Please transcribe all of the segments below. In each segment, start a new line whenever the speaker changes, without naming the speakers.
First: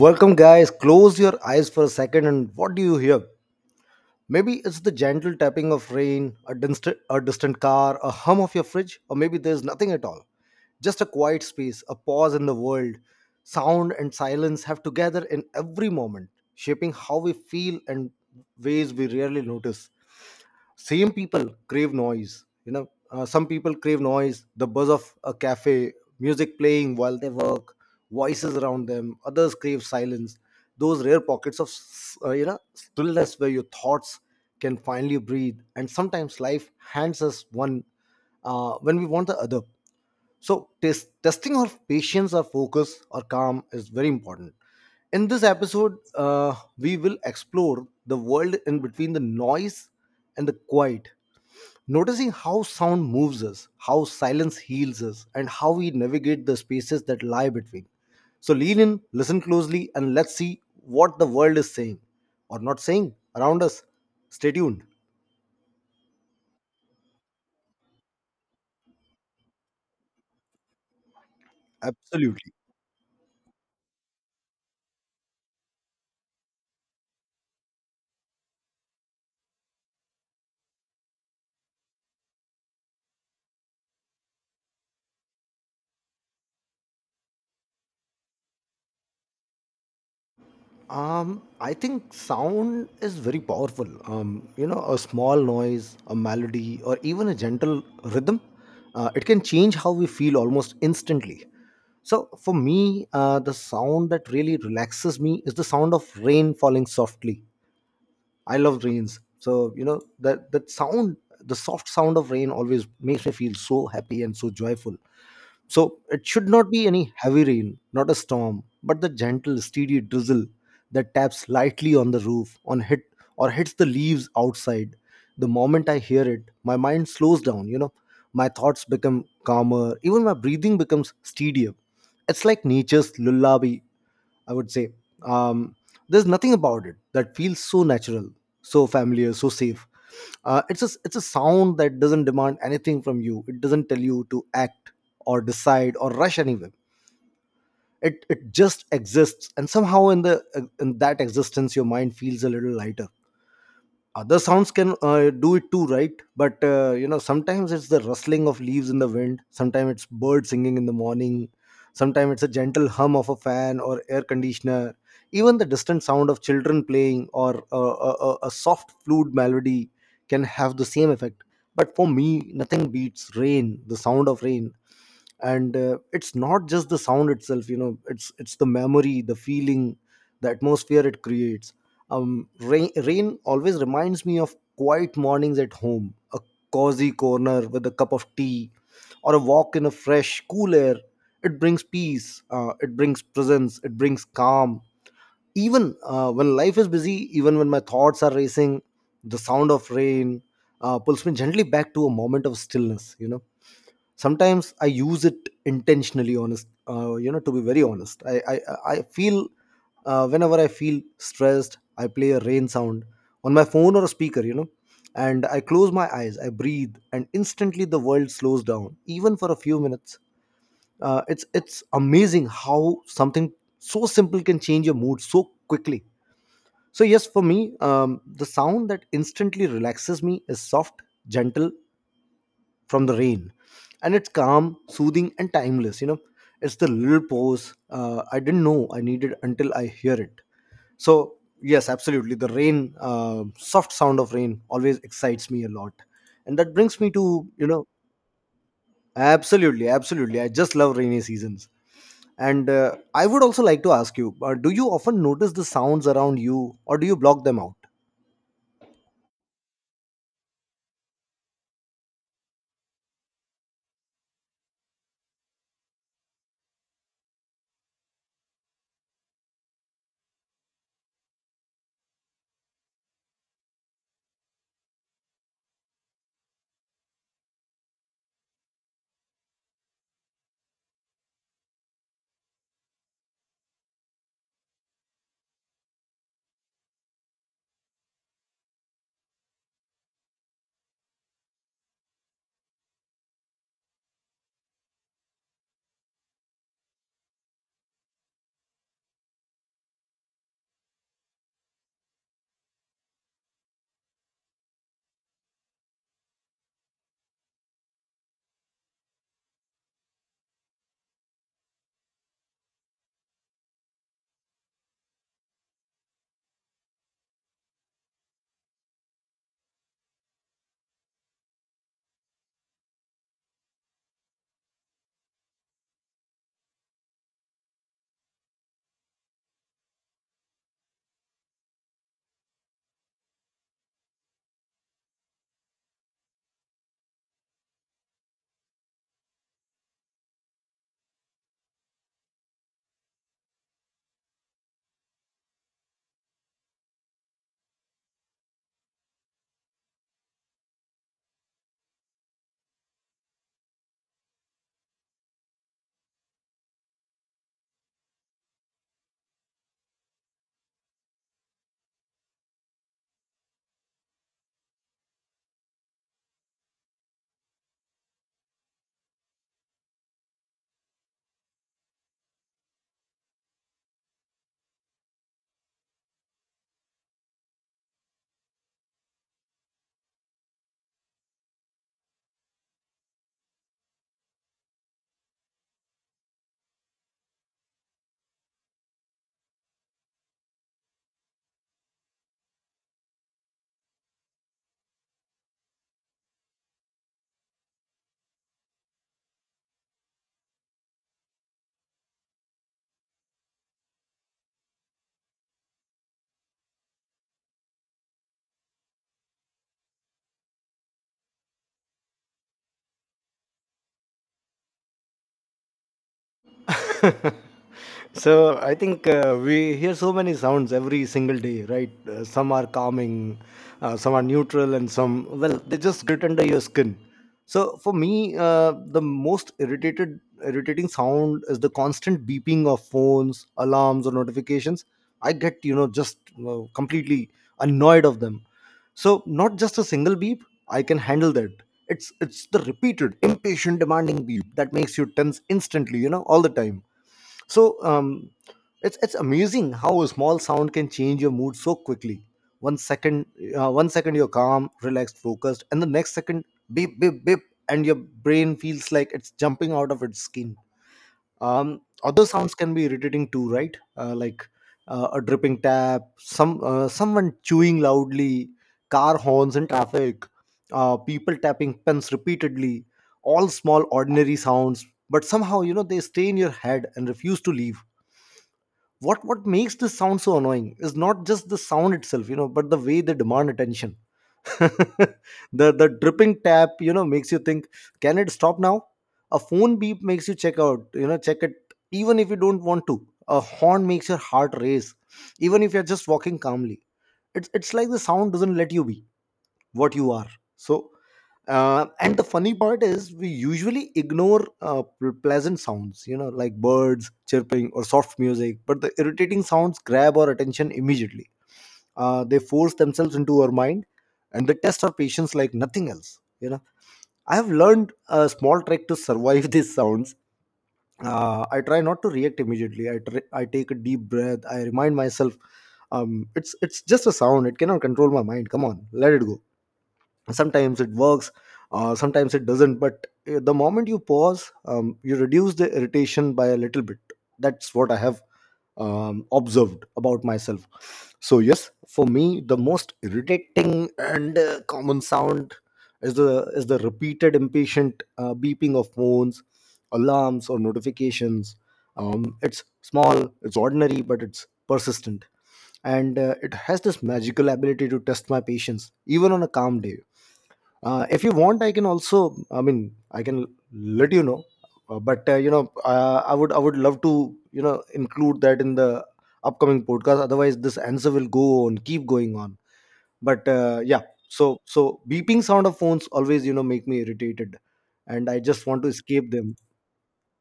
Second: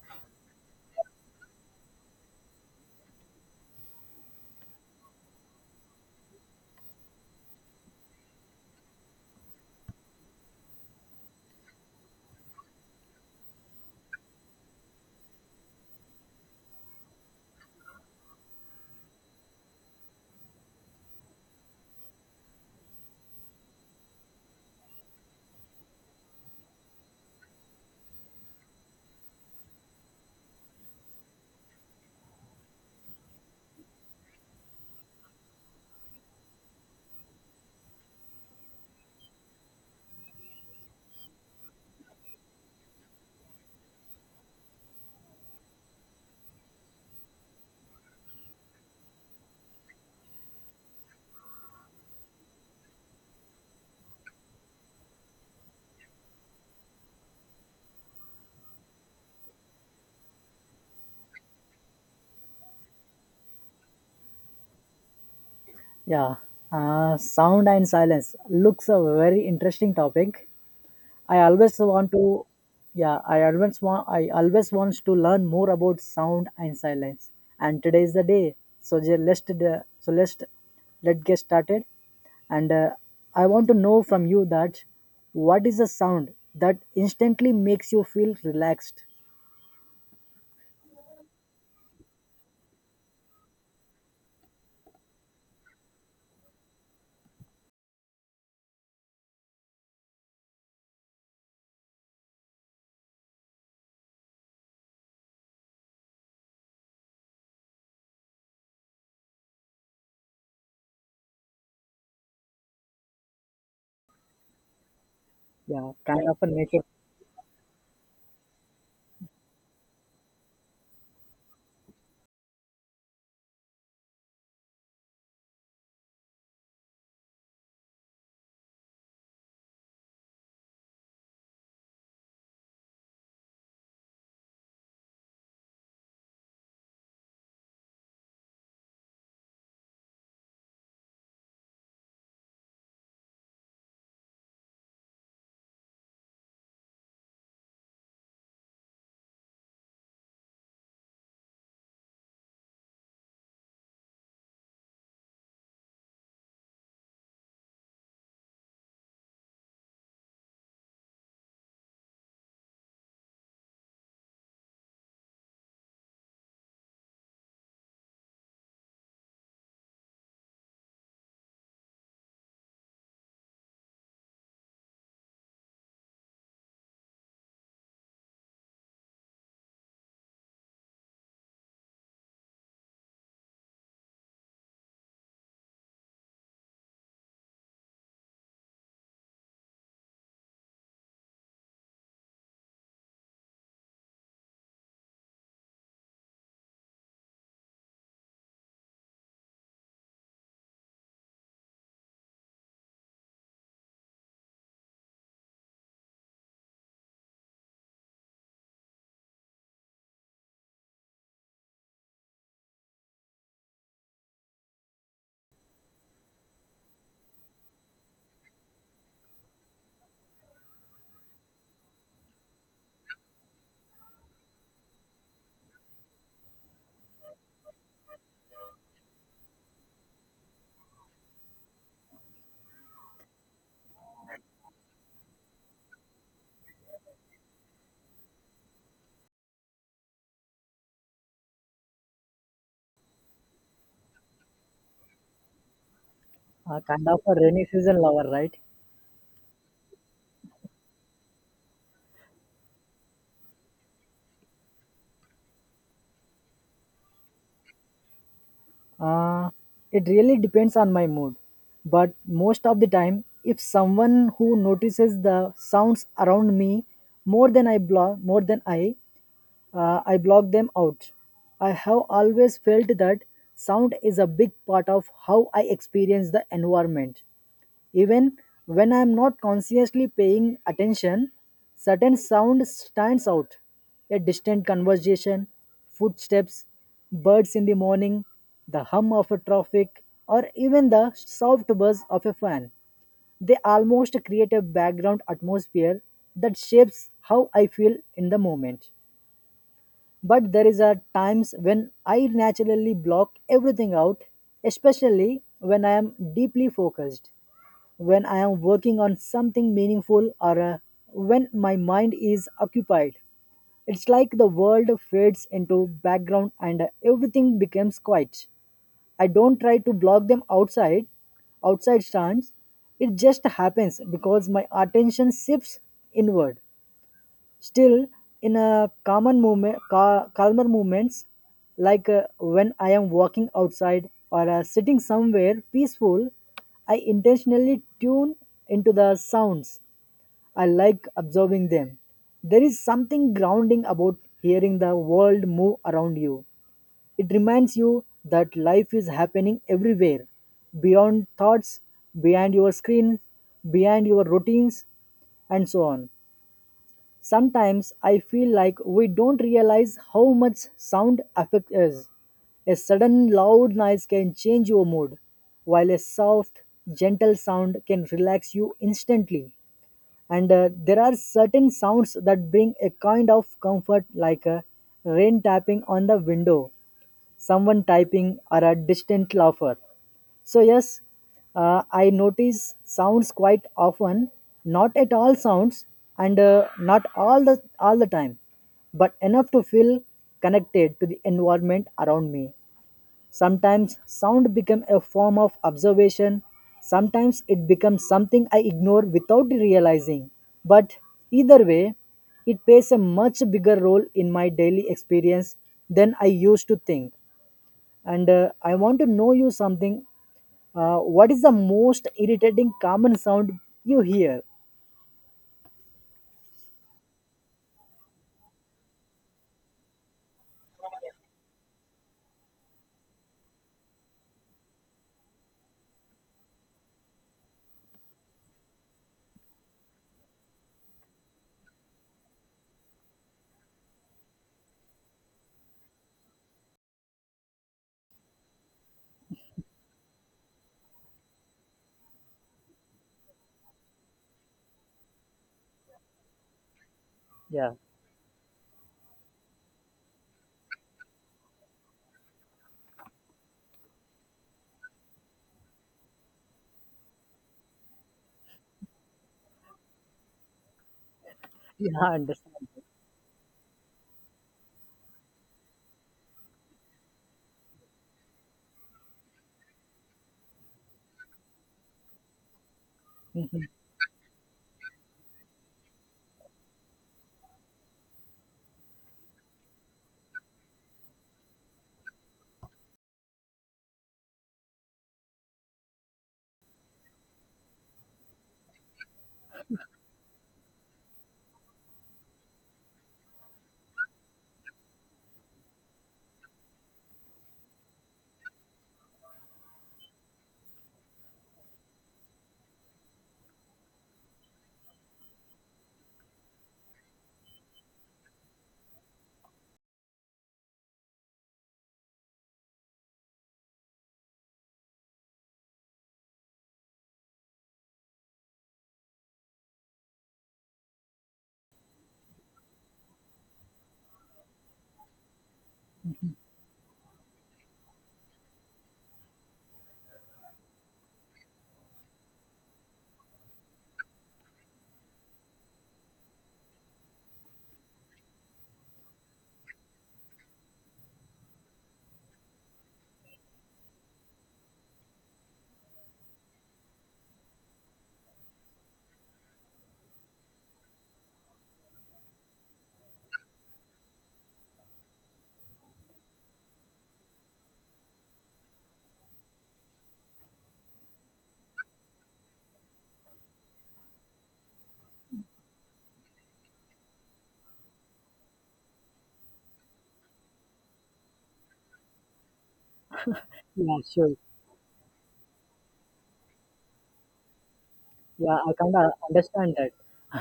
Welcome, guys. Close your eyes for a second, and what do you hear? Maybe it's the gentle tapping of rain, a distant car, a hum of your fridge, or maybe there's nothing at all. Just a quiet space, a pause in the world. Sound and silence have together in every moment, shaping how we feel and ways we rarely notice. Same people crave noise. Some people crave noise, the buzz of a cafe, music playing while they work, voices around them. Others crave silence. Those rare pockets of stillness where your thoughts can finally breathe. And sometimes life hands us one when we want the other. So, testing our patience, our focus, our calm is very important. In this episode, we will explore the world in between the noise and the quiet, noticing how sound moves us, how silence heals us, and how we navigate the spaces that lie between. So, lean in, listen closely, and let's see what the world is saying or not saying around us. Stay tuned.
Yeah, sound and silence looks a very interesting topic. I always want to,
Absolutely.
yeah, I always wants to learn more about sound and silence. And today is the day, so ju- let's, d- so let's get started. And I want to know from you that what is a sound that instantly makes you feel relaxed?
I think sound is very powerful. A small noise, a melody, or even a gentle rhythm, it can change how we feel almost instantly. So, for me, the sound that really relaxes me is the sound of rain falling softly. I love rains, so that sound, the soft sound of rain, always makes me feel so happy and so joyful.
Yeah,
So it
kind of a
should not
nature.
be any heavy rain, not a storm, but the gentle, steady drizzle that taps lightly on the roof, on hit or hits the leaves outside. The moment I hear it, my mind slows down. My thoughts become calmer, even my breathing becomes steadier. It's like nature's lullaby, I would say. Um, there's nothing about it that feels so natural, so familiar, so safe. It's a sound that doesn't demand anything from you. It doesn't tell you to act or decide or rush anywhere. It just exists, and somehow in that existence, your mind feels a little lighter. Other sounds can do it too, right? But sometimes it's the rustling of leaves in the wind. Sometimes it's birds singing in the morning. Sometimes it's a gentle hum of a fan or air conditioner. Even the distant sound of children playing or a soft flute melody can have the same effect. But for me, nothing beats rain, the sound of rain. And it's not just the sound itself, it's the memory, the feeling, the atmosphere it creates. Rain always reminds me of quiet mornings at home, a cozy corner with a cup of tea, or a walk in a fresh cool air. It brings peace, it brings presence, it brings calm. Even when life is busy, even when my thoughts are racing, the sound of rain pulls me gently back to a moment of stillness. Sometimes I use it intentionally, honest, to be very honest, I feel, whenever I feel stressed, I play a rain sound on my phone or a speaker, and I close my eyes, I breathe, and instantly the world slows down even for a few minutes. It's amazing how something so simple can change your mood so quickly. So yes, for me, the sound that instantly relaxes me is soft, gentle, from the rain, and it's calm, soothing, and timeless. It's the little pause I didn't know I needed until I hear it. So, yes, absolutely, the rain, soft sound of rain always excites me a lot. And that brings
Kind
me
of
to,
a
you
rainy
know,
season lover, right?
absolutely, absolutely, I just love rainy seasons. And I would also like to ask you, do you often notice the sounds around you, or do you block them out?
Uh, it really depends on my mood. But most of the time, if someone who notices the sounds around me more than I block, more than I block them out. I have always felt that sound is a big part of how I experience the environment. Even when I am not consciously paying attention, certain sound stands out. A distant conversation, footsteps, birds in the morning, the hum of a traffic, or even the soft buzz of a fan. They almost create a background atmosphere that shapes how I feel in the moment. But there is a times when I naturally block everything out, especially when I am deeply focused, when I am working on something meaningful or when my mind is occupied. It's like the world fades into background and everything becomes quiet. I don't try to block them outside stands. It just happens because my attention shifts inward. Still, in a common movement, calmer movements, like when I am walking outside or sitting somewhere peaceful, I intentionally tune into the sounds. I like observing them. There is something grounding about hearing the world move around you. It reminds you that life is happening everywhere, beyond thoughts, behind your screen, behind your routines, and so on. Sometimes I feel like we don't realize how much sound affects us. A sudden loud noise can change your mood, while a soft, gentle sound can relax you instantly. And There are certain sounds that bring a kind of comfort, like rain tapping on the window, someone typing, or a distant laugher. So, yes, I notice sounds quite often, not at all sounds, and not all the time, but enough to feel connected to the environment around me. Sometimes sound becomes a form of observation, sometimes it becomes something I ignore without realizing. But either way, it plays a much bigger role in my daily experience than I used to think. And I want to know you something. What is the most irritating common sound you hear?
So I think we hear so many sounds every single day, right? Some are calming, some are neutral, and some, well, they just grit under your skin. So for me, the most irritating sound is the constant beeping of phones, alarms, or notifications. I get, just, completely annoyed of them. So not just a single beep, I can handle that. It's the repeated, impatient, demanding beep that makes you tense instantly. You know, all the time. So,
Yeah,
it's amazing how a small sound can change your mood so quickly. One second, you're calm, relaxed, focused, and the next second, beep, beep, beep, and your brain feels like it's jumping out of its skin.
yeah, I
Other sounds
understand.
can be irritating too, right? Like a dripping tap, someone chewing loudly, car horns in traffic, people tapping pens repeatedly. All small, ordinary sounds, but somehow, they stay in your head and refuse to leave. What makes this sound so annoying is not just the sound itself, but the way they demand attention. The dripping tap, makes you think, can it stop now? A phone beep makes you check out, check it, even if you don't want to. A horn makes your heart race, even if you're just walking calmly. It's like the sound doesn't let you be what you are. So, and the funny part is we usually ignore pleasant sounds, like birds chirping or soft music, but the irritating sounds grab our attention immediately. They force themselves into our mind, and they test our patience like nothing else. I have learned a small trick to survive these sounds. I try not to react immediately. I take a deep breath. I remind myself, it's just a sound, it cannot control my mind, come on, let it go. Sometimes it works, sometimes it doesn't, but the moment you pause, you reduce the irritation by a little bit. That's what I have observed about myself. So yes, for me, the most irritating and common sound is the repeated, impatient, beeping of phones, alarms, or notifications. It's small, it's ordinary, but it's persistent. And it has this magical ability to test my patience even on a calm day. If you want, I can also. I mean, I can let you know. But I would love to include that in the upcoming podcast. Otherwise, this answer will go on, keep going on. But uh,
Yeah,
yeah,
sure.
so beeping sound of phones always, make me irritated, and I
Yeah,
just
I
want to
kind of
escape them.
understand that.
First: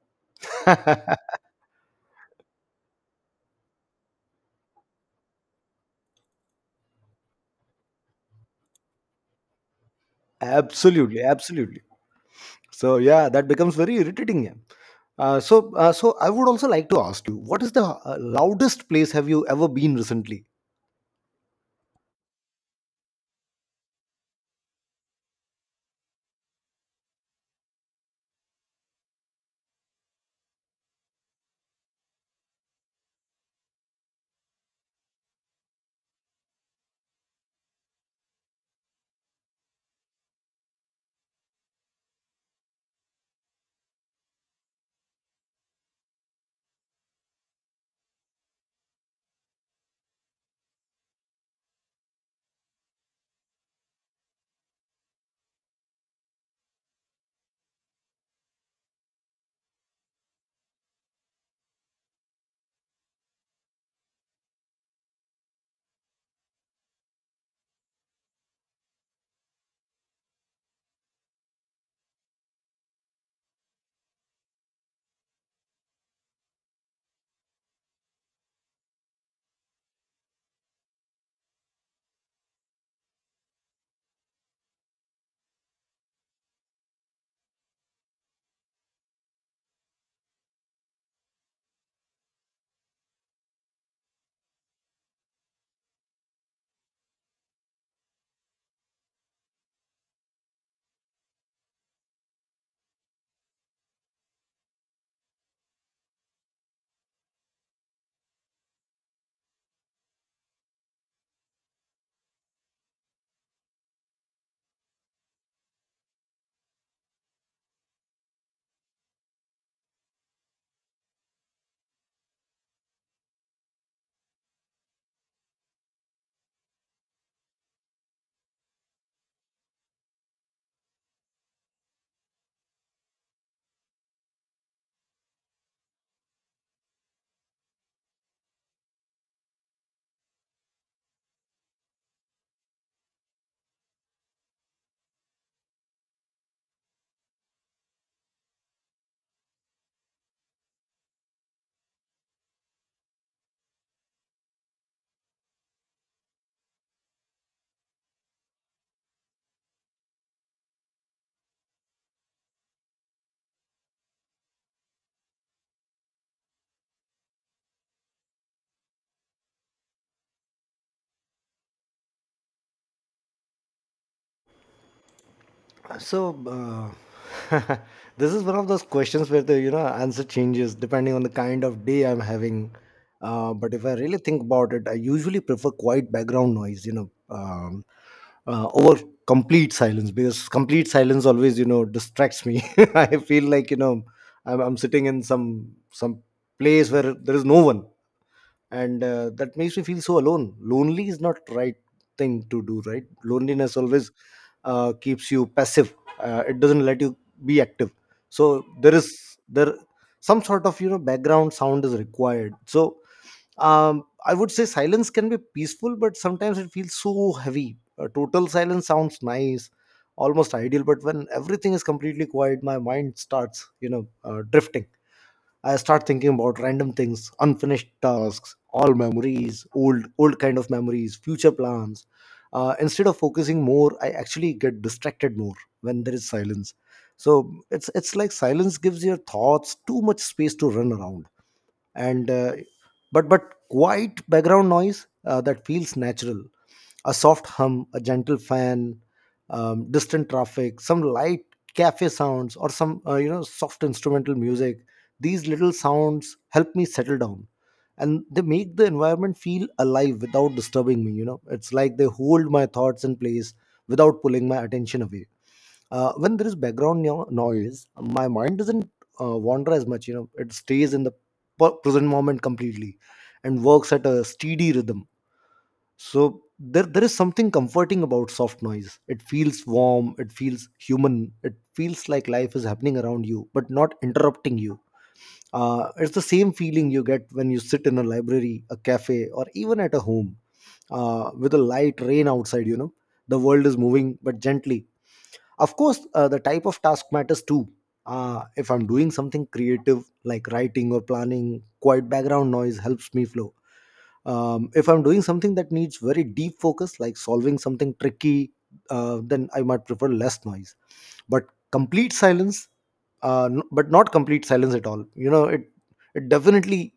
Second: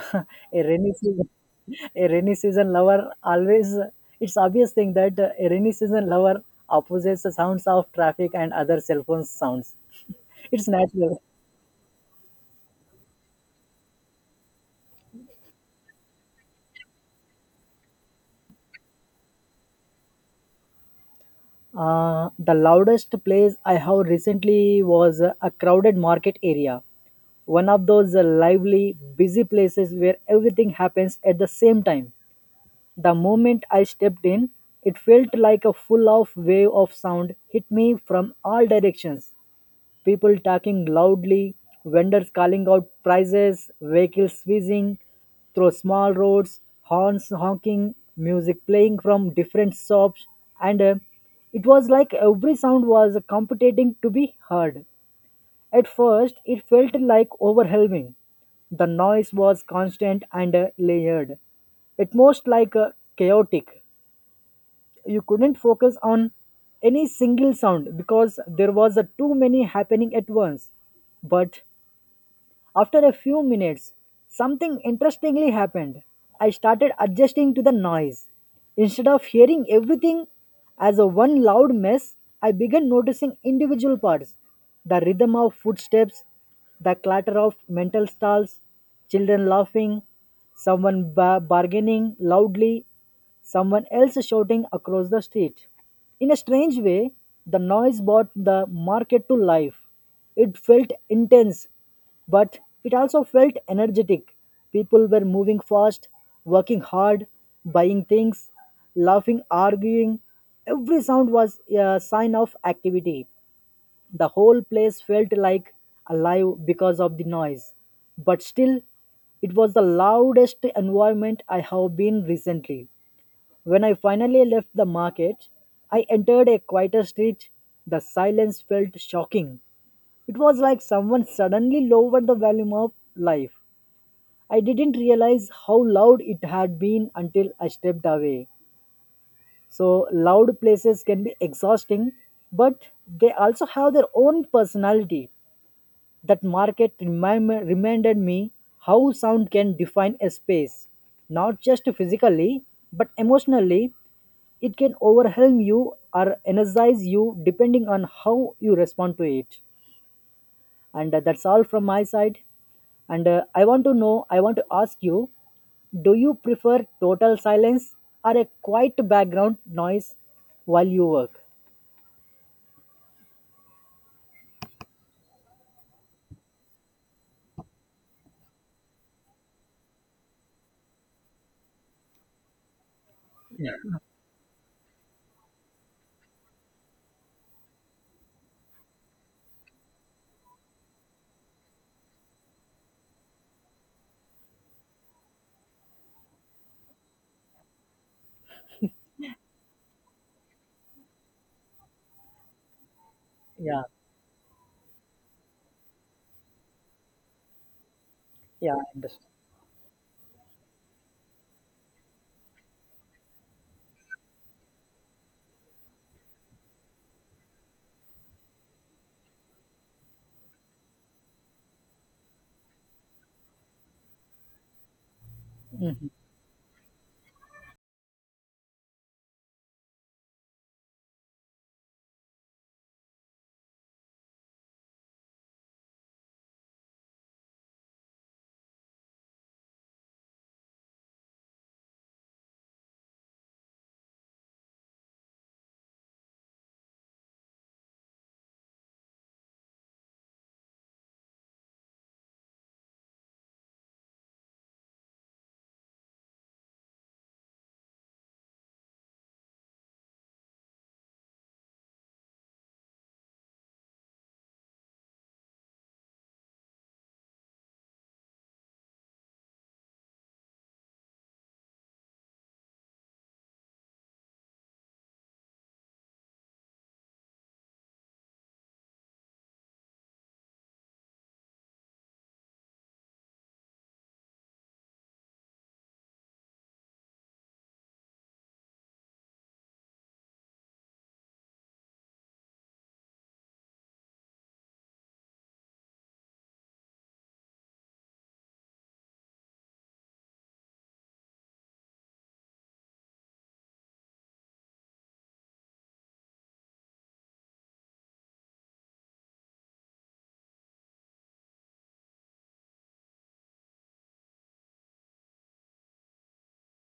a rainy season a rainy season lover always, it's obvious thing that a rainy season lover opposes the sounds of traffic and other cell phone sounds. It's natural.
Absolutely, absolutely. So yeah, that becomes very irritating. Yeah. So I would also like to ask you, what is the loudest place have you ever been recently?
The loudest place I have recently was a crowded market area. One of those lively, busy places where everything happens at the same time. The moment I stepped in, it felt like a full of wave of sound hit me from all directions: people talking loudly, vendors calling out prices, vehicles whizzing through small roads, horns honking, music playing from different shops, and it was like every sound was competing to be heard. At first, it felt like overwhelming. The noise was constant and layered, at most like chaotic. You couldn't focus on any single sound because there was a too many happening at once. But after a few minutes, something interestingly happened. I started adjusting to the noise. Instead of hearing everything as a one loud mess, I began noticing individual parts: the rhythm of footsteps, the clatter of mental stalls, children laughing, someone bargaining loudly, someone else shouting across the street. In a strange way, the noise brought the market to life. It felt intense, but it also felt energetic. People were moving fast, working hard, buying things, laughing, arguing. Every sound was a sign of activity. The whole place felt like alive because of the noise. But still, it was the loudest environment I have been recently. When I finally left the market, I entered a quieter street. The silence felt shocking. It was like someone suddenly lowered the volume of life. I didn't realize how loud it had been until I stepped away. So, loud places can be exhausting, but they also have their own personality. That reminded me how sound can define a space, not just physically, but emotionally. It can overwhelm you or energize you depending on how you respond to it. And That's all from my side. And I want to know I want to ask you, do you prefer total silence or a quiet background noise while you work?
So, uh, this is one of those questions where the answer changes depending on the kind of day I'm having. But if I really think about it, I usually prefer quiet background noise, over complete silence because complete silence always distracts me. I feel like, I'm sitting in some place where there is no one, and that makes me feel so alone. Lonely is not right thing to do, right? Loneliness
Yeah.
always keeps you passive, it doesn't let you be active. So
Yeah, I
there
understand.
is there some sort of, background sound is required. So, I would say silence can be peaceful, but sometimes it feels so heavy. Total silence sounds nice, almost ideal, but when everything is completely quiet, my mind starts, drifting. I start thinking about random things, unfinished tasks, all memories, old kind of memories, future plans. Instead of focusing more, I actually get distracted more when there is silence. So it's like silence gives your thoughts too much space to run around and but quiet background noise, that feels natural. A soft hum, a gentle fan, distant traffic, some light cafe sounds, or some soft instrumental music. These little sounds help me settle down, and they make the environment feel alive without disturbing me. It's like they hold my thoughts in place without pulling my attention away. When there is background noise, my mind doesn't wander as much. It stays in the present moment completely and works at a steady rhythm. So there is something comforting about soft noise. It feels warm, it feels human, it feels like life is happening around you but not interrupting you. It's the same feeling you get when you sit in a library, a cafe, or even at a home with a light rain outside. The world is moving, but gently. Of course, the type of task matters too. If I'm doing something creative like writing or planning, quiet background noise helps me flow. If I'm doing something that needs very deep focus, like solving something tricky, then I might prefer less noise. But complete silence, but not complete silence at all. You know, it definitely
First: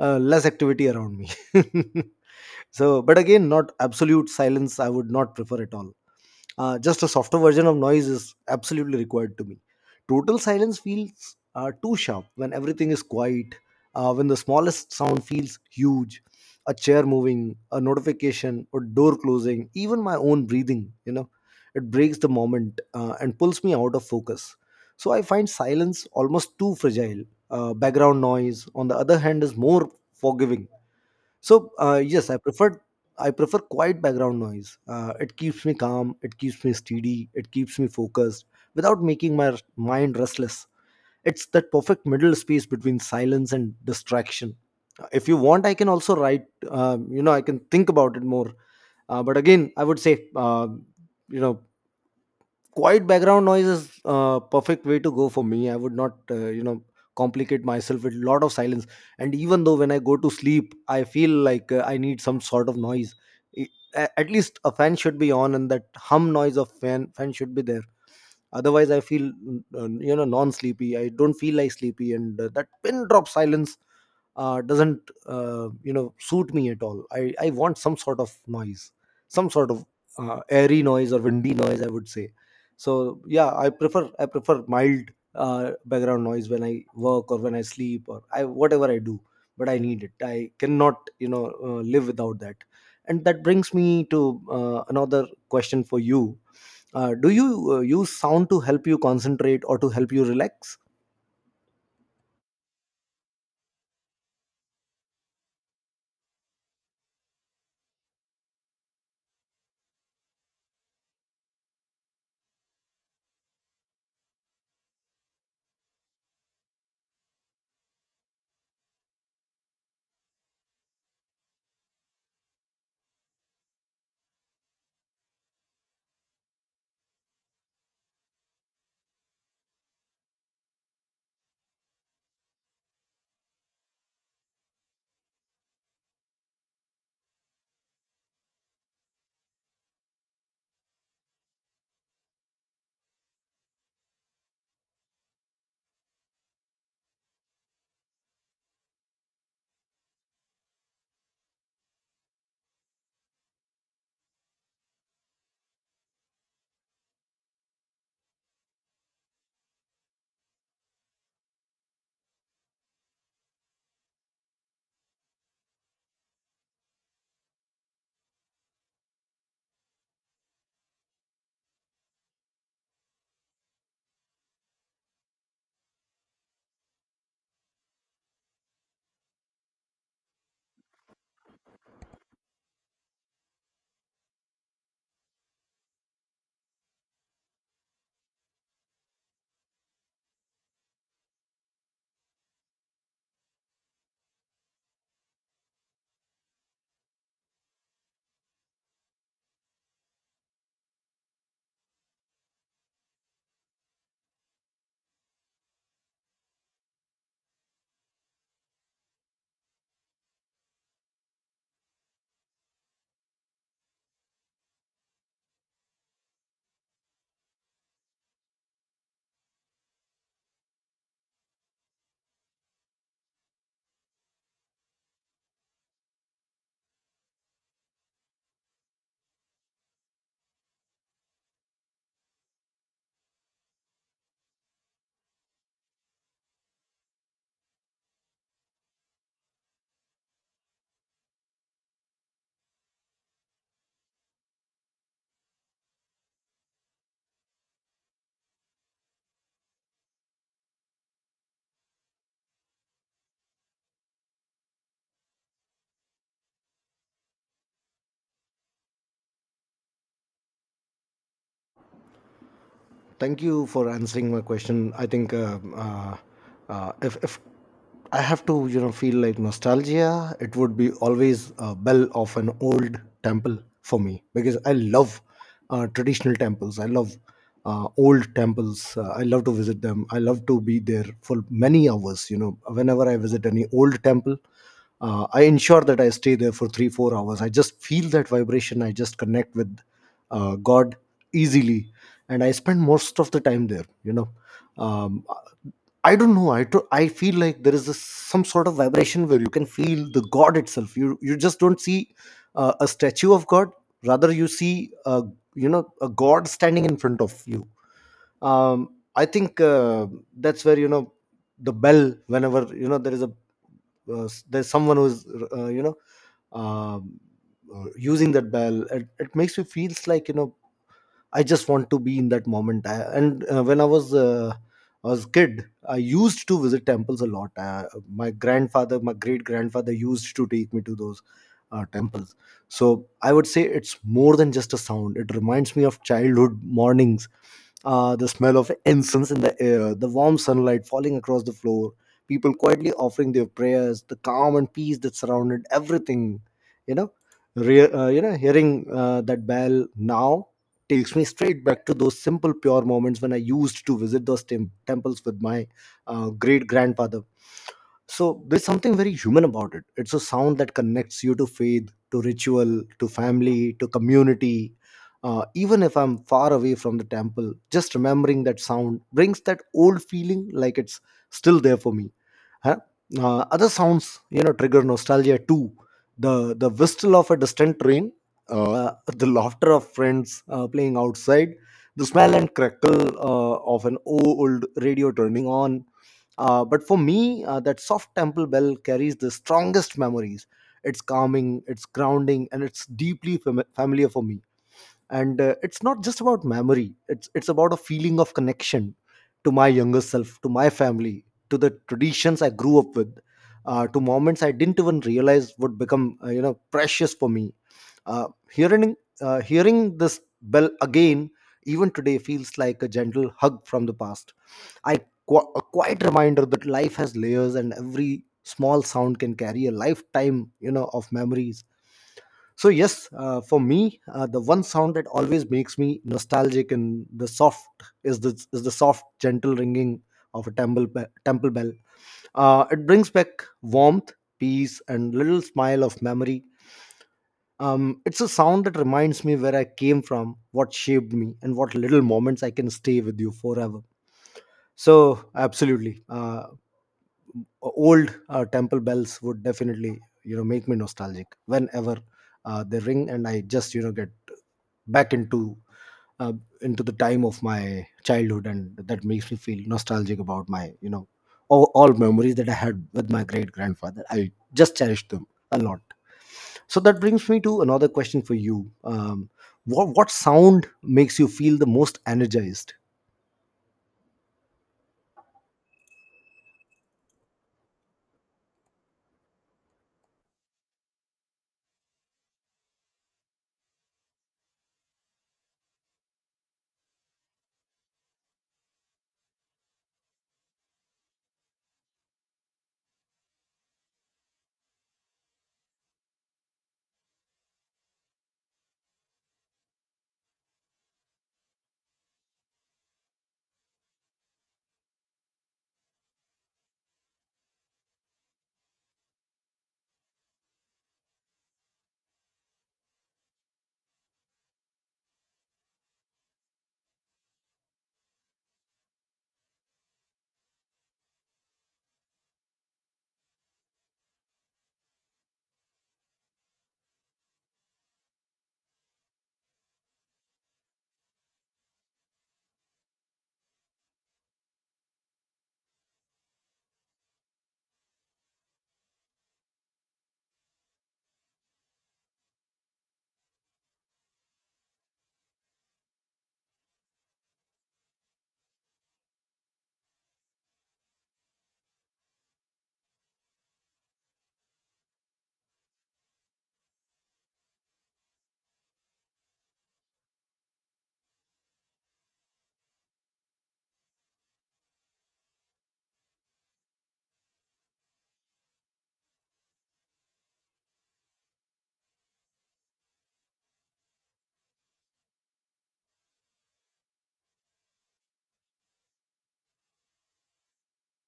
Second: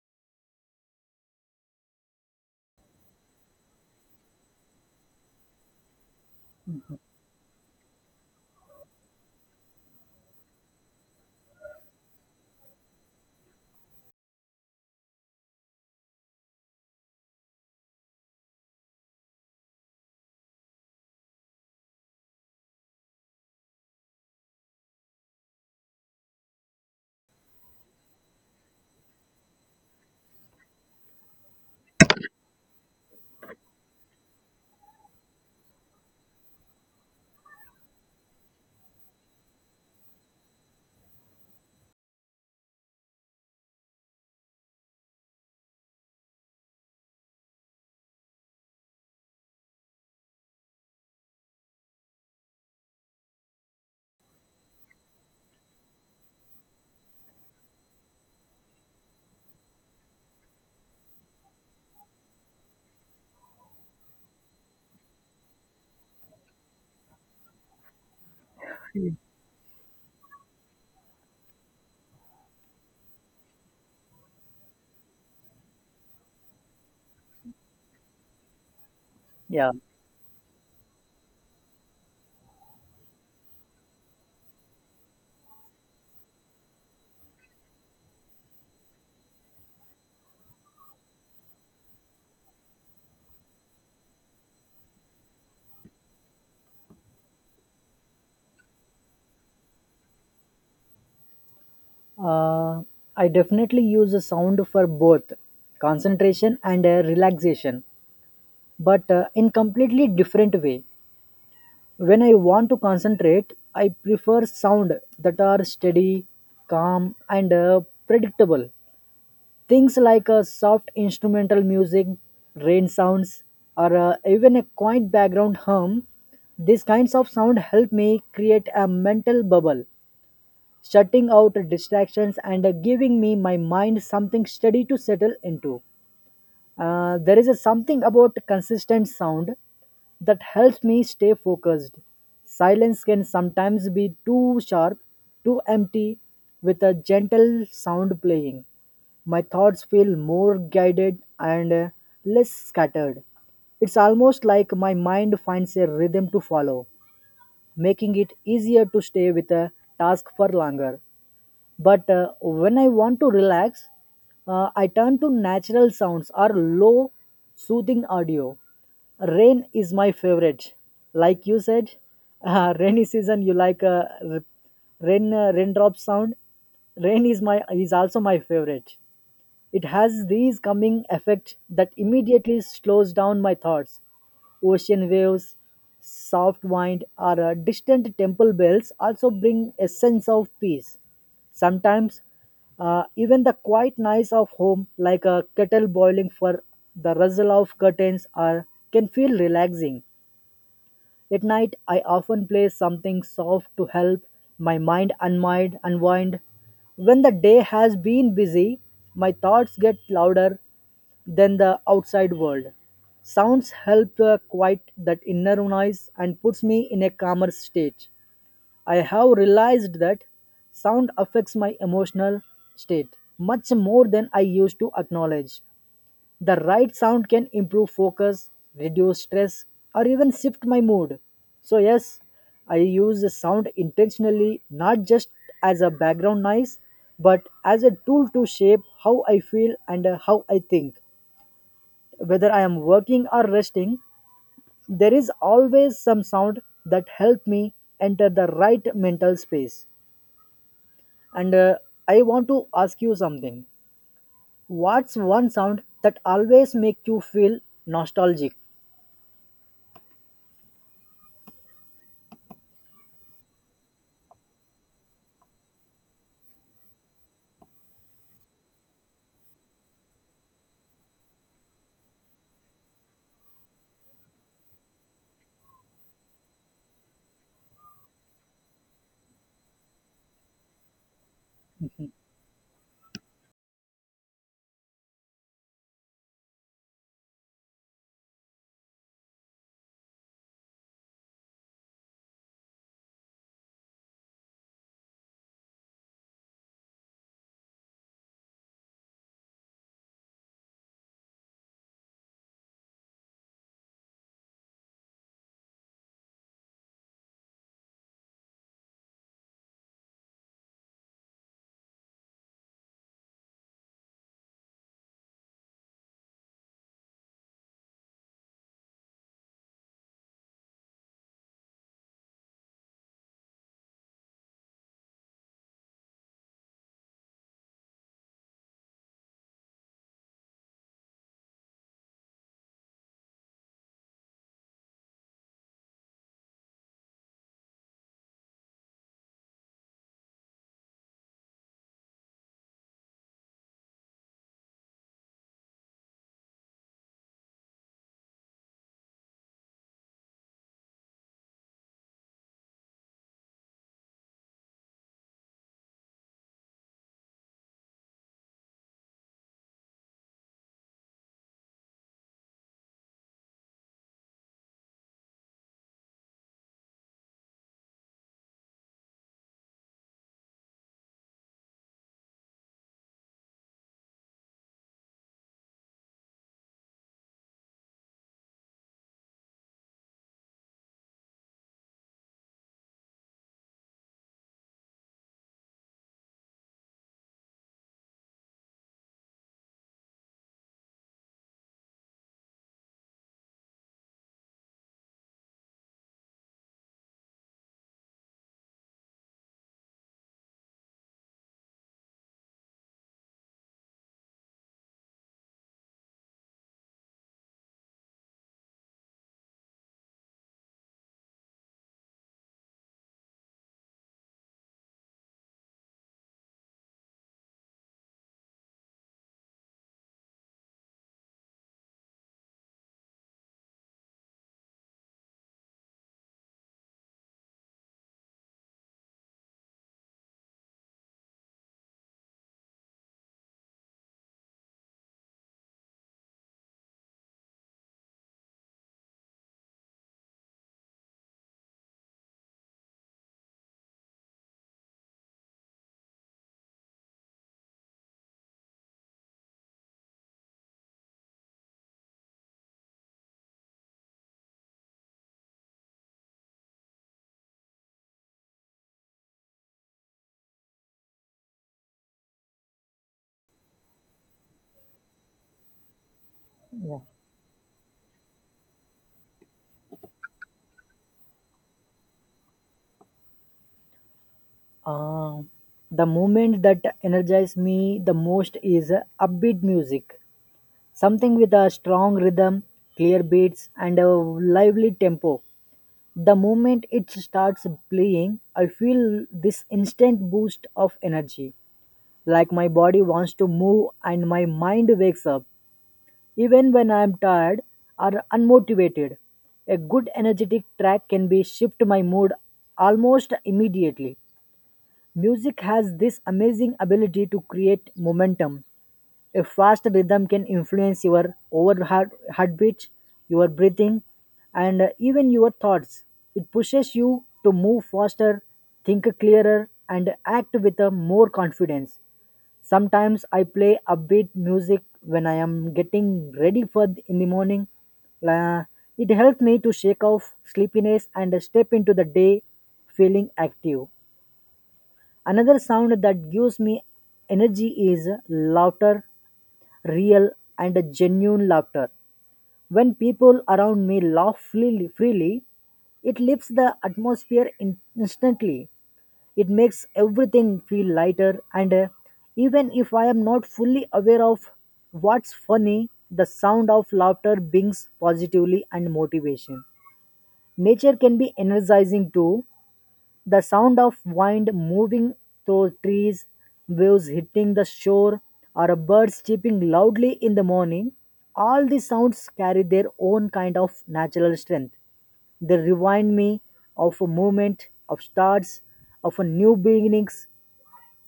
less activity around me. So, but again, not absolute silence. I would not prefer at all. Just a softer version of noise is absolutely required to me. Total silence feels too sharp when everything is quiet, when the smallest sound feels huge. A chair moving, a notification, or door closing, even my own breathing, it breaks the moment and pulls me out of focus. So I find silence almost too fragile. Background noise, on the other hand, is more forgiving. So yes, I prefer quiet background noise. It keeps me calm, it keeps me steady, it keeps me focused without making my mind restless. It's that perfect middle space between silence and distraction. If you want, I can also write. I can think about it more. But again, I would say, you know, quiet background noise is a perfect way to go for me. I would not complicate myself with a lot of silence. And even though, when I go to sleep, I feel like I need some sort of noise. I- at least a fan should be on, and that hum noise of fan should be there. Otherwise I feel non sleepy. I don't feel like sleepy, and that pin drop silence doesn't suit me at all. I want some sort of noise, some sort
Yeah.
of airy noise or windy noise, I would say. So yeah, I prefer I prefer mild background noise when I work or when I sleep or I whatever I do. But I need it, I cannot live without that. And that brings me to another question for you. Do you use sound to help you concentrate or to help you relax?
uh, I definitely use a sound for both concentration and relaxation, but in completely different way. When I want to concentrate, I prefer sound that are steady, calm, and predictable. Things like a soft instrumental music, rain sounds, or even a quiet background hum, these kinds of sound help me create a mental bubble, shutting out distractions and giving me my mind something steady to settle into. There is a something about consistent sound that helps me stay focused. Silence can sometimes be too sharp, too empty, with a gentle sound playing. My thoughts feel more guided and less scattered. It's almost like my mind finds a rhythm to follow, making it easier to stay with a task for longer. But when I want to relax, I turn to natural sounds or low, soothing audio. Rain is my favorite. Like you said, rainy season you like r- rain, raindrop sound. Rain is also my favorite. It has these calming effect that immediately slows down my thoughts. Ocean waves, soft wind, or distant temple bells also bring a sense of peace. Sometimes, even the quiet noise of home, like a kettle boiling for the rustle of curtains, are can feel relaxing. At night, I often play something soft to help my mind unwind. When the day has been busy, my thoughts get louder than the outside world. Sounds help quiet that inner noise and puts me in a calmer state. I have realized that sound affects my emotional state much more than I used to acknowledge. The right sound can improve focus, reduce stress, or even shift my mood. So, yes, I use the sound intentionally not just as a background noise but as a tool to shape how I feel and how I think. Whether I am working or resting, there is always some sound that help me enter the right mental space. And I want to ask you something. What's one sound that always makes you feel nostalgic?
Thank you for answering my question. I think if I have to, you know, feel like nostalgia, it would be always a bell of an old temple for me, because I love traditional temples. I love old temples. I love to visit them. I love to be there for many hours. You know, whenever I visit any old temple, I ensure that I stay there for 3 4 hours. I just feel that vibration, I just connect with God easily, and I spend most of the time there. um, I don't know. I feel like there is this, some sort of vibration where you can feel the God itself. You just don't see a statue of God. Rather, you see a God standing in front of you. um, I think that's where, you know, the bell, whenever, you know, there is a there's someone who's uh, you know um, using that bell, it makes you feels like you know. I just want to be in that moment. And when I was kid, I used to visit temples a lot. My grandfather, my great grandfather, used to take me to those temples. So I would say it's more than just a sound. It reminds me of childhood mornings, the smell of incense in the air, the warm sunlight falling across the floor, people quietly offering their prayers, the calm and peace that surrounded everything. You know, hearing that bell now takes me straight back to those simple pure moments when I used to visit those temples with my great grandfather. So there's something very human about it. It's a sound that connects you to faith, to ritual, to family, to community. Even if I'm far away from the temple, just remembering that sound brings that old feeling, like it's still there for me. Huh? Other sounds, you know, trigger nostalgia too. The whistle of a distant train, uh, the laughter of friends playing outside, the smell and crackle of an old radio turning on. But for me, that soft temple bell carries the strongest memories. It's calming, it's grounding, and it's deeply familiar for me. And it's not just about memory, it's about a feeling of connection to my younger self, to my family, to the traditions I grew up with, to moments I didn't even realize would become precious for me. Hearing this bell again, even today, feels like a gentle hug from the past. I qu- a quiet reminder that life has layers, and every small sound can carry a lifetime, of memories. So yes, for me, the one sound that always makes me nostalgic and the soft is the soft, gentle ringing of a temple temple bell. It brings back warmth, peace, and little smile of memory. It's a sound that reminds me where I came from, what shaped me, and what little moments I can stay with you forever. So absolutely, old temple bells would definitely make me nostalgic whenever they ring, and I just get back into uh, into the time of my childhood. And that makes me feel nostalgic about my all memories that I had with my great grandfather. I just cherish them a lot. So that brings me to another question for you. What sound makes you feel the most energized?
Uh, the movement that energizes me the most is upbeat music, something with a strong rhythm, clear beats, and a lively tempo. The moment it starts playing, I feel this instant boost of energy, like my body wants to move and my mind wakes up, even when I am tired or unmotivated. A good energetic track can be shift my mood almost immediately. Music has this amazing ability to create momentum. A fast rhythm can influence your over heartbeat, your breathing, and even your thoughts. It pushes you to move faster, think clearer, and act with a more confidence. Sometimes I play upbeat music when I am getting ready for in the morning. La- it helps me to shake off sleepiness and step into the day feeling active. Another sound that gives me energy is laughter, real and genuine laughter. When people around me laugh freely, it lifts the atmosphere instantly. It makes everything feel lighter, and even if I am not fully aware of what's funny, the sound of laughter brings positively and motivation. Nature can be energizing too: the sound of wind moving through trees, waves hitting the shore, or a bird chirping loudly in the morning, all these sounds carry their own kind of natural strength. They remind me of a moment, of stars, of a new beginnings.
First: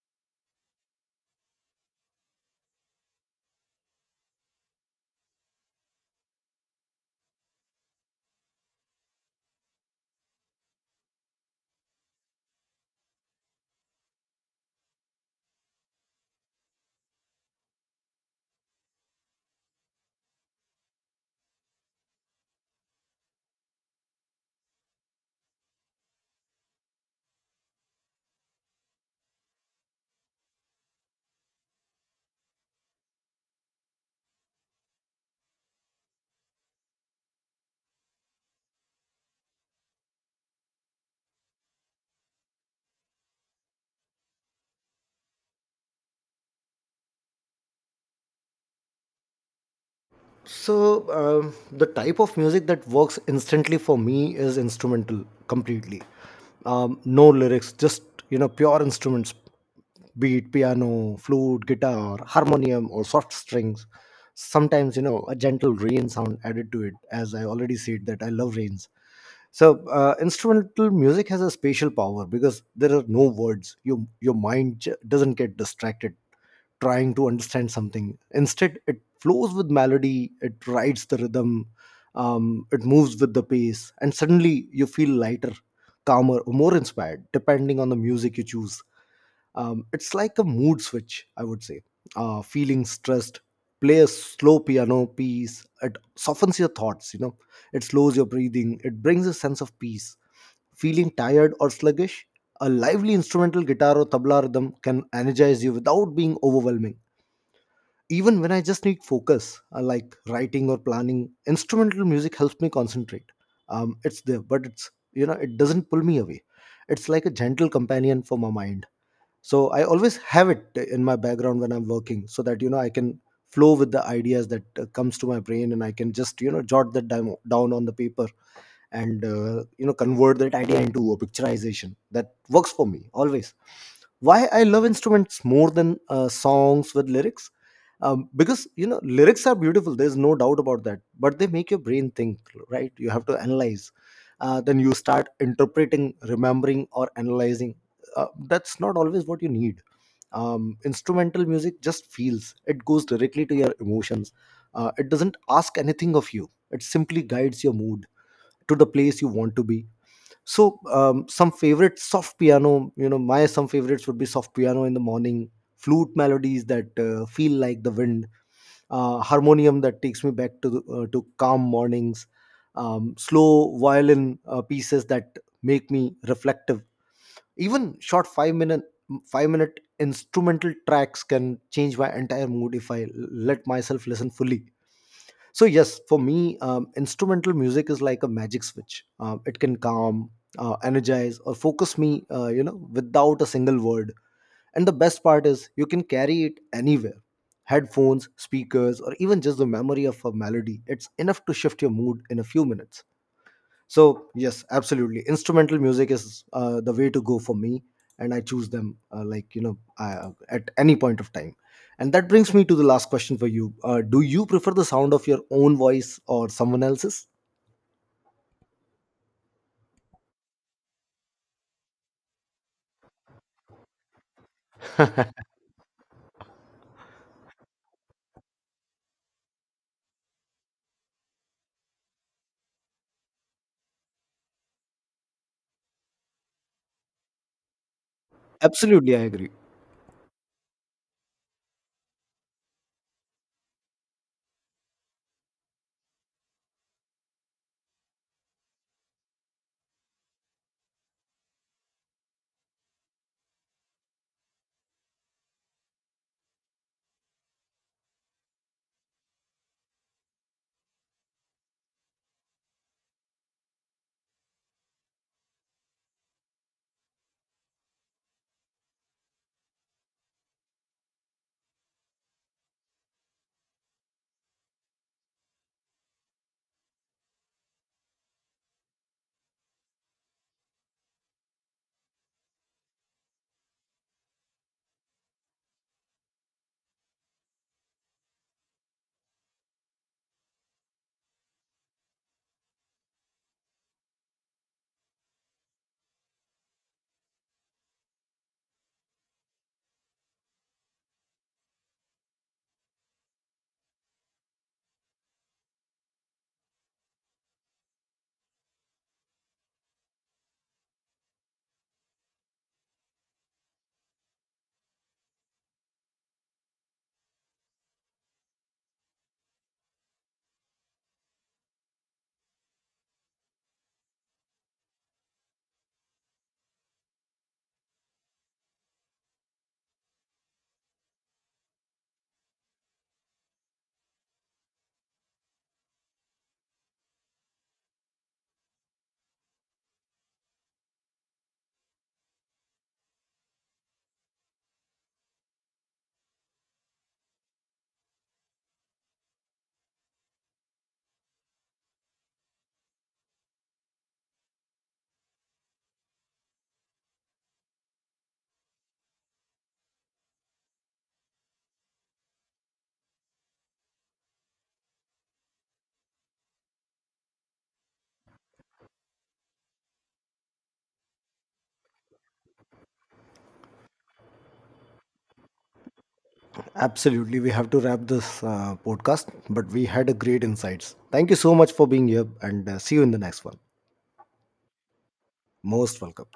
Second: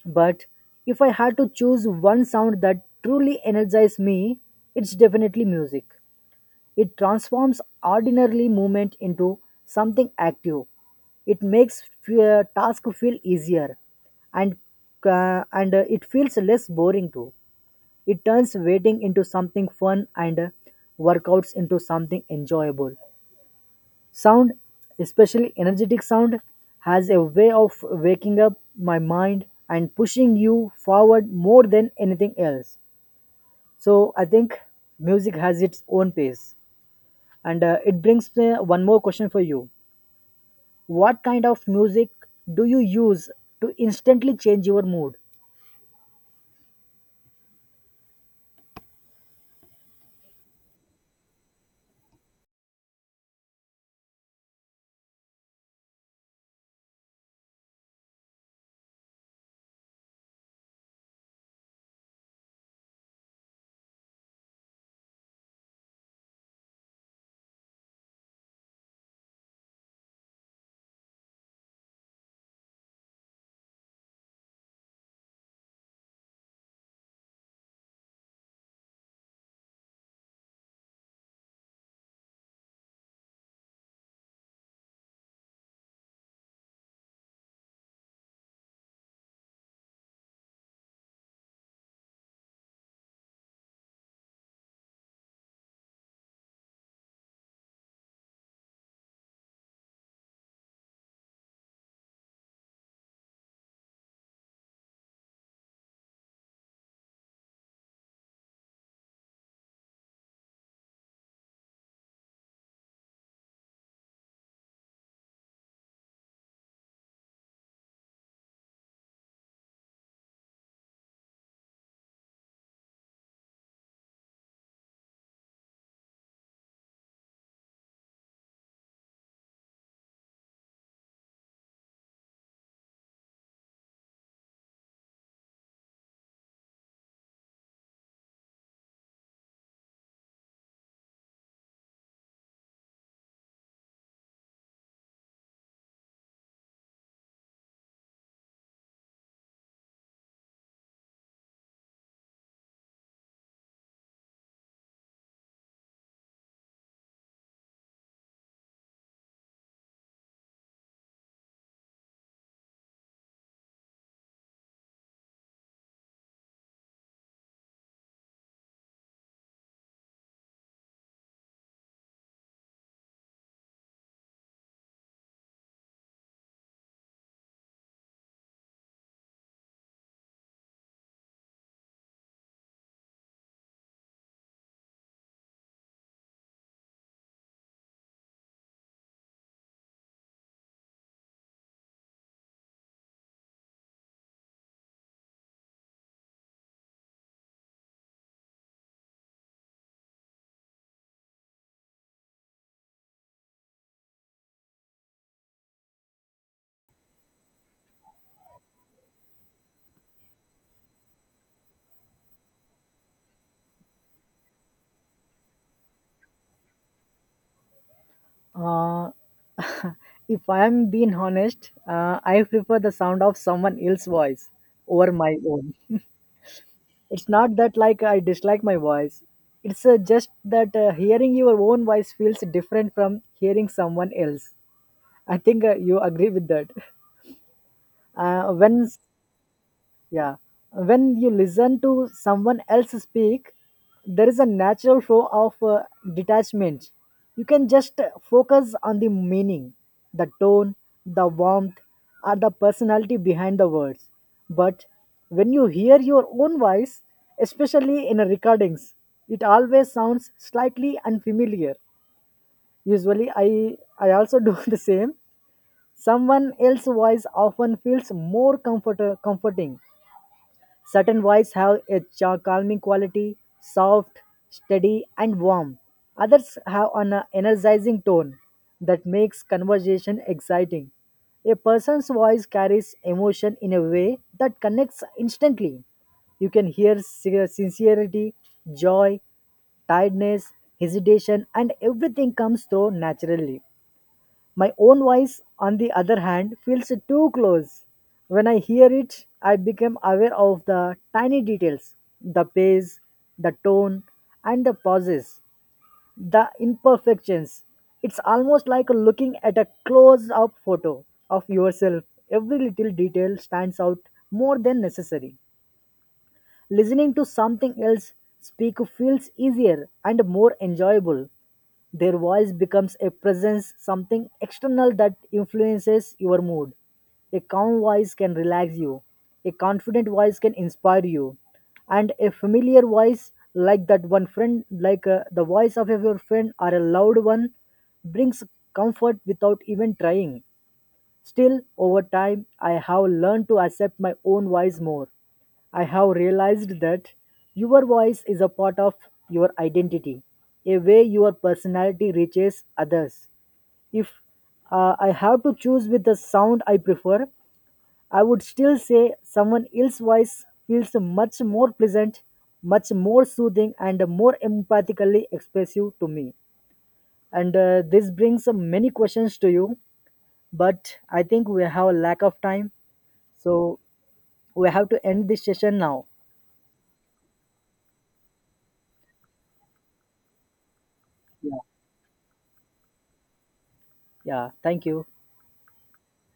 But if I had to choose one sound that truly energizes me, it's definitely music. It transforms ordinary movement into something active. It makes task feel easier and it feels less boring too. It turns waiting into something fun and workouts into something enjoyable. Sound, especially energetic sound, has a way of waking up my mind and pushing you forward more than anything else. So I think music has its own pace. And it brings me one more question for you. What kind of music do you use to instantly change your mood?
So, the type of music that works instantly for me is instrumental completely. No lyrics, just, you know, pure instruments, be it piano, flute, guitar, harmonium, or soft strings. Sometimes, you know, a gentle rain sound added to it, as I already said that I love rains. So instrumental music has a spatial power because there are no words. Your mind doesn't get distracted trying to understand something. Instead it flows with melody, it rides the rhythm. It moves with the pace, and suddenly you feel lighter, calmer, or more inspired depending on the music you choose. It's like a mood switch, I would say. Feeling stressed, play a slow piano piece. It softens your thoughts, you know. It slows your breathing. It brings a sense of peace. Feeling tired or sluggish, a lively instrumental guitar or tabla rhythm can energize you without being overwhelming. Even when I just need focus, like writing or planning, instrumental music helps me concentrate. It's there, but it's, you know, it doesn't pull me away. It's like a gentle companion for my mind, so I always have it in my background when I'm working so that, you know, I can flow with the ideas that comes to my brain, and I can just, you know, jot that demo down on the paper, and convert that idea into a picturization that works for me always. Why I love instruments more than songs with lyrics: because, you know, lyrics are beautiful, there's no doubt about that, but they make your brain think, right? You have to analyze. Then you start interpreting, remembering, or analyzing. That's not always what you need. Instrumental music just feels it goes directly to your emotions. It doesn't ask anything of you, it simply guides your mood to the place you want to be. So some favorite soft piano, you know, my some favorites would be soft piano in the morning, flute melodies that feel like the wind, harmonium that takes me back to to calm mornings. Slow violin pieces that make me reflective. Even short 5 minute 5 minute instrumental tracks can change my entire mood if I let myself listen fully. So yes, for me, instrumental music is like a magic switch. It can calm, energize, or focus me without a single word. And the best part is you can carry it anywhere: headphones, speakers, or even just the memory of a melody. It's enough to shift your mood in a few minutes. So yes, absolutely. Instrumental music is the way to go for me, and I choose them like, you know, at any point of time. And that brings me to the last question for you: Do you prefer the sound of your own voice or someone else's?
Uh, if I am being honest, I prefer the sound of someone else's voice over my own. It's not that like I dislike my voice. It's just that hearing your own voice feels different from hearing someone else. I think you agree with that. When...
Absolutely, I agree.
Yeah. When you listen to someone else speak, there is a natural flow of detachment. You can just focus on the meaning, the tone, the warmth, or the personality behind the words. But when you hear your own voice, especially in recordings, it always sounds slightly unfamiliar. Usually, I also do the same. Someone else's voice often feels more comforting. Certain wines have a calming quality, soft, steady, and warm. Others have an energizing tone that makes conversation exciting. A person's voice carries emotion in a way that connects instantly. You can hear sincerity, joy, tiredness, hesitation, and everything comes through naturally. My own voice, on the other hand, feels too close. When I hear it, I become aware of the tiny details: the pace, the tone, and the pauses, the imperfections. It's almost like looking at a close up photo of yourself. Every little detail stands out more than necessary. Listening to something else speak feels easier and more enjoyable. Their voice becomes a presence, something external that influences your mood. A calm voice can relax you, a confident voice can inspire you, and a familiar voice like that one friend, like the voice of your friend or a loud one, brings comfort without even trying. Still, over time, I have learned to accept my own voice more. I have realized that your voice is a part of your identity, a way your personality reaches others. If I have to choose with the sound I prefer, I would still say someone else's voice feels much more pleasant, much more soothing, and more empathically expressive to me. And this brings many questions to you, but I think we have a lack of time. So we have to end this session now.
Absolutely, we have to wrap this podcast, but we had a great insights. Thank you
Yeah.
so much for being here, and see you in the next one.
Yeah. Thank you.
Most welcome.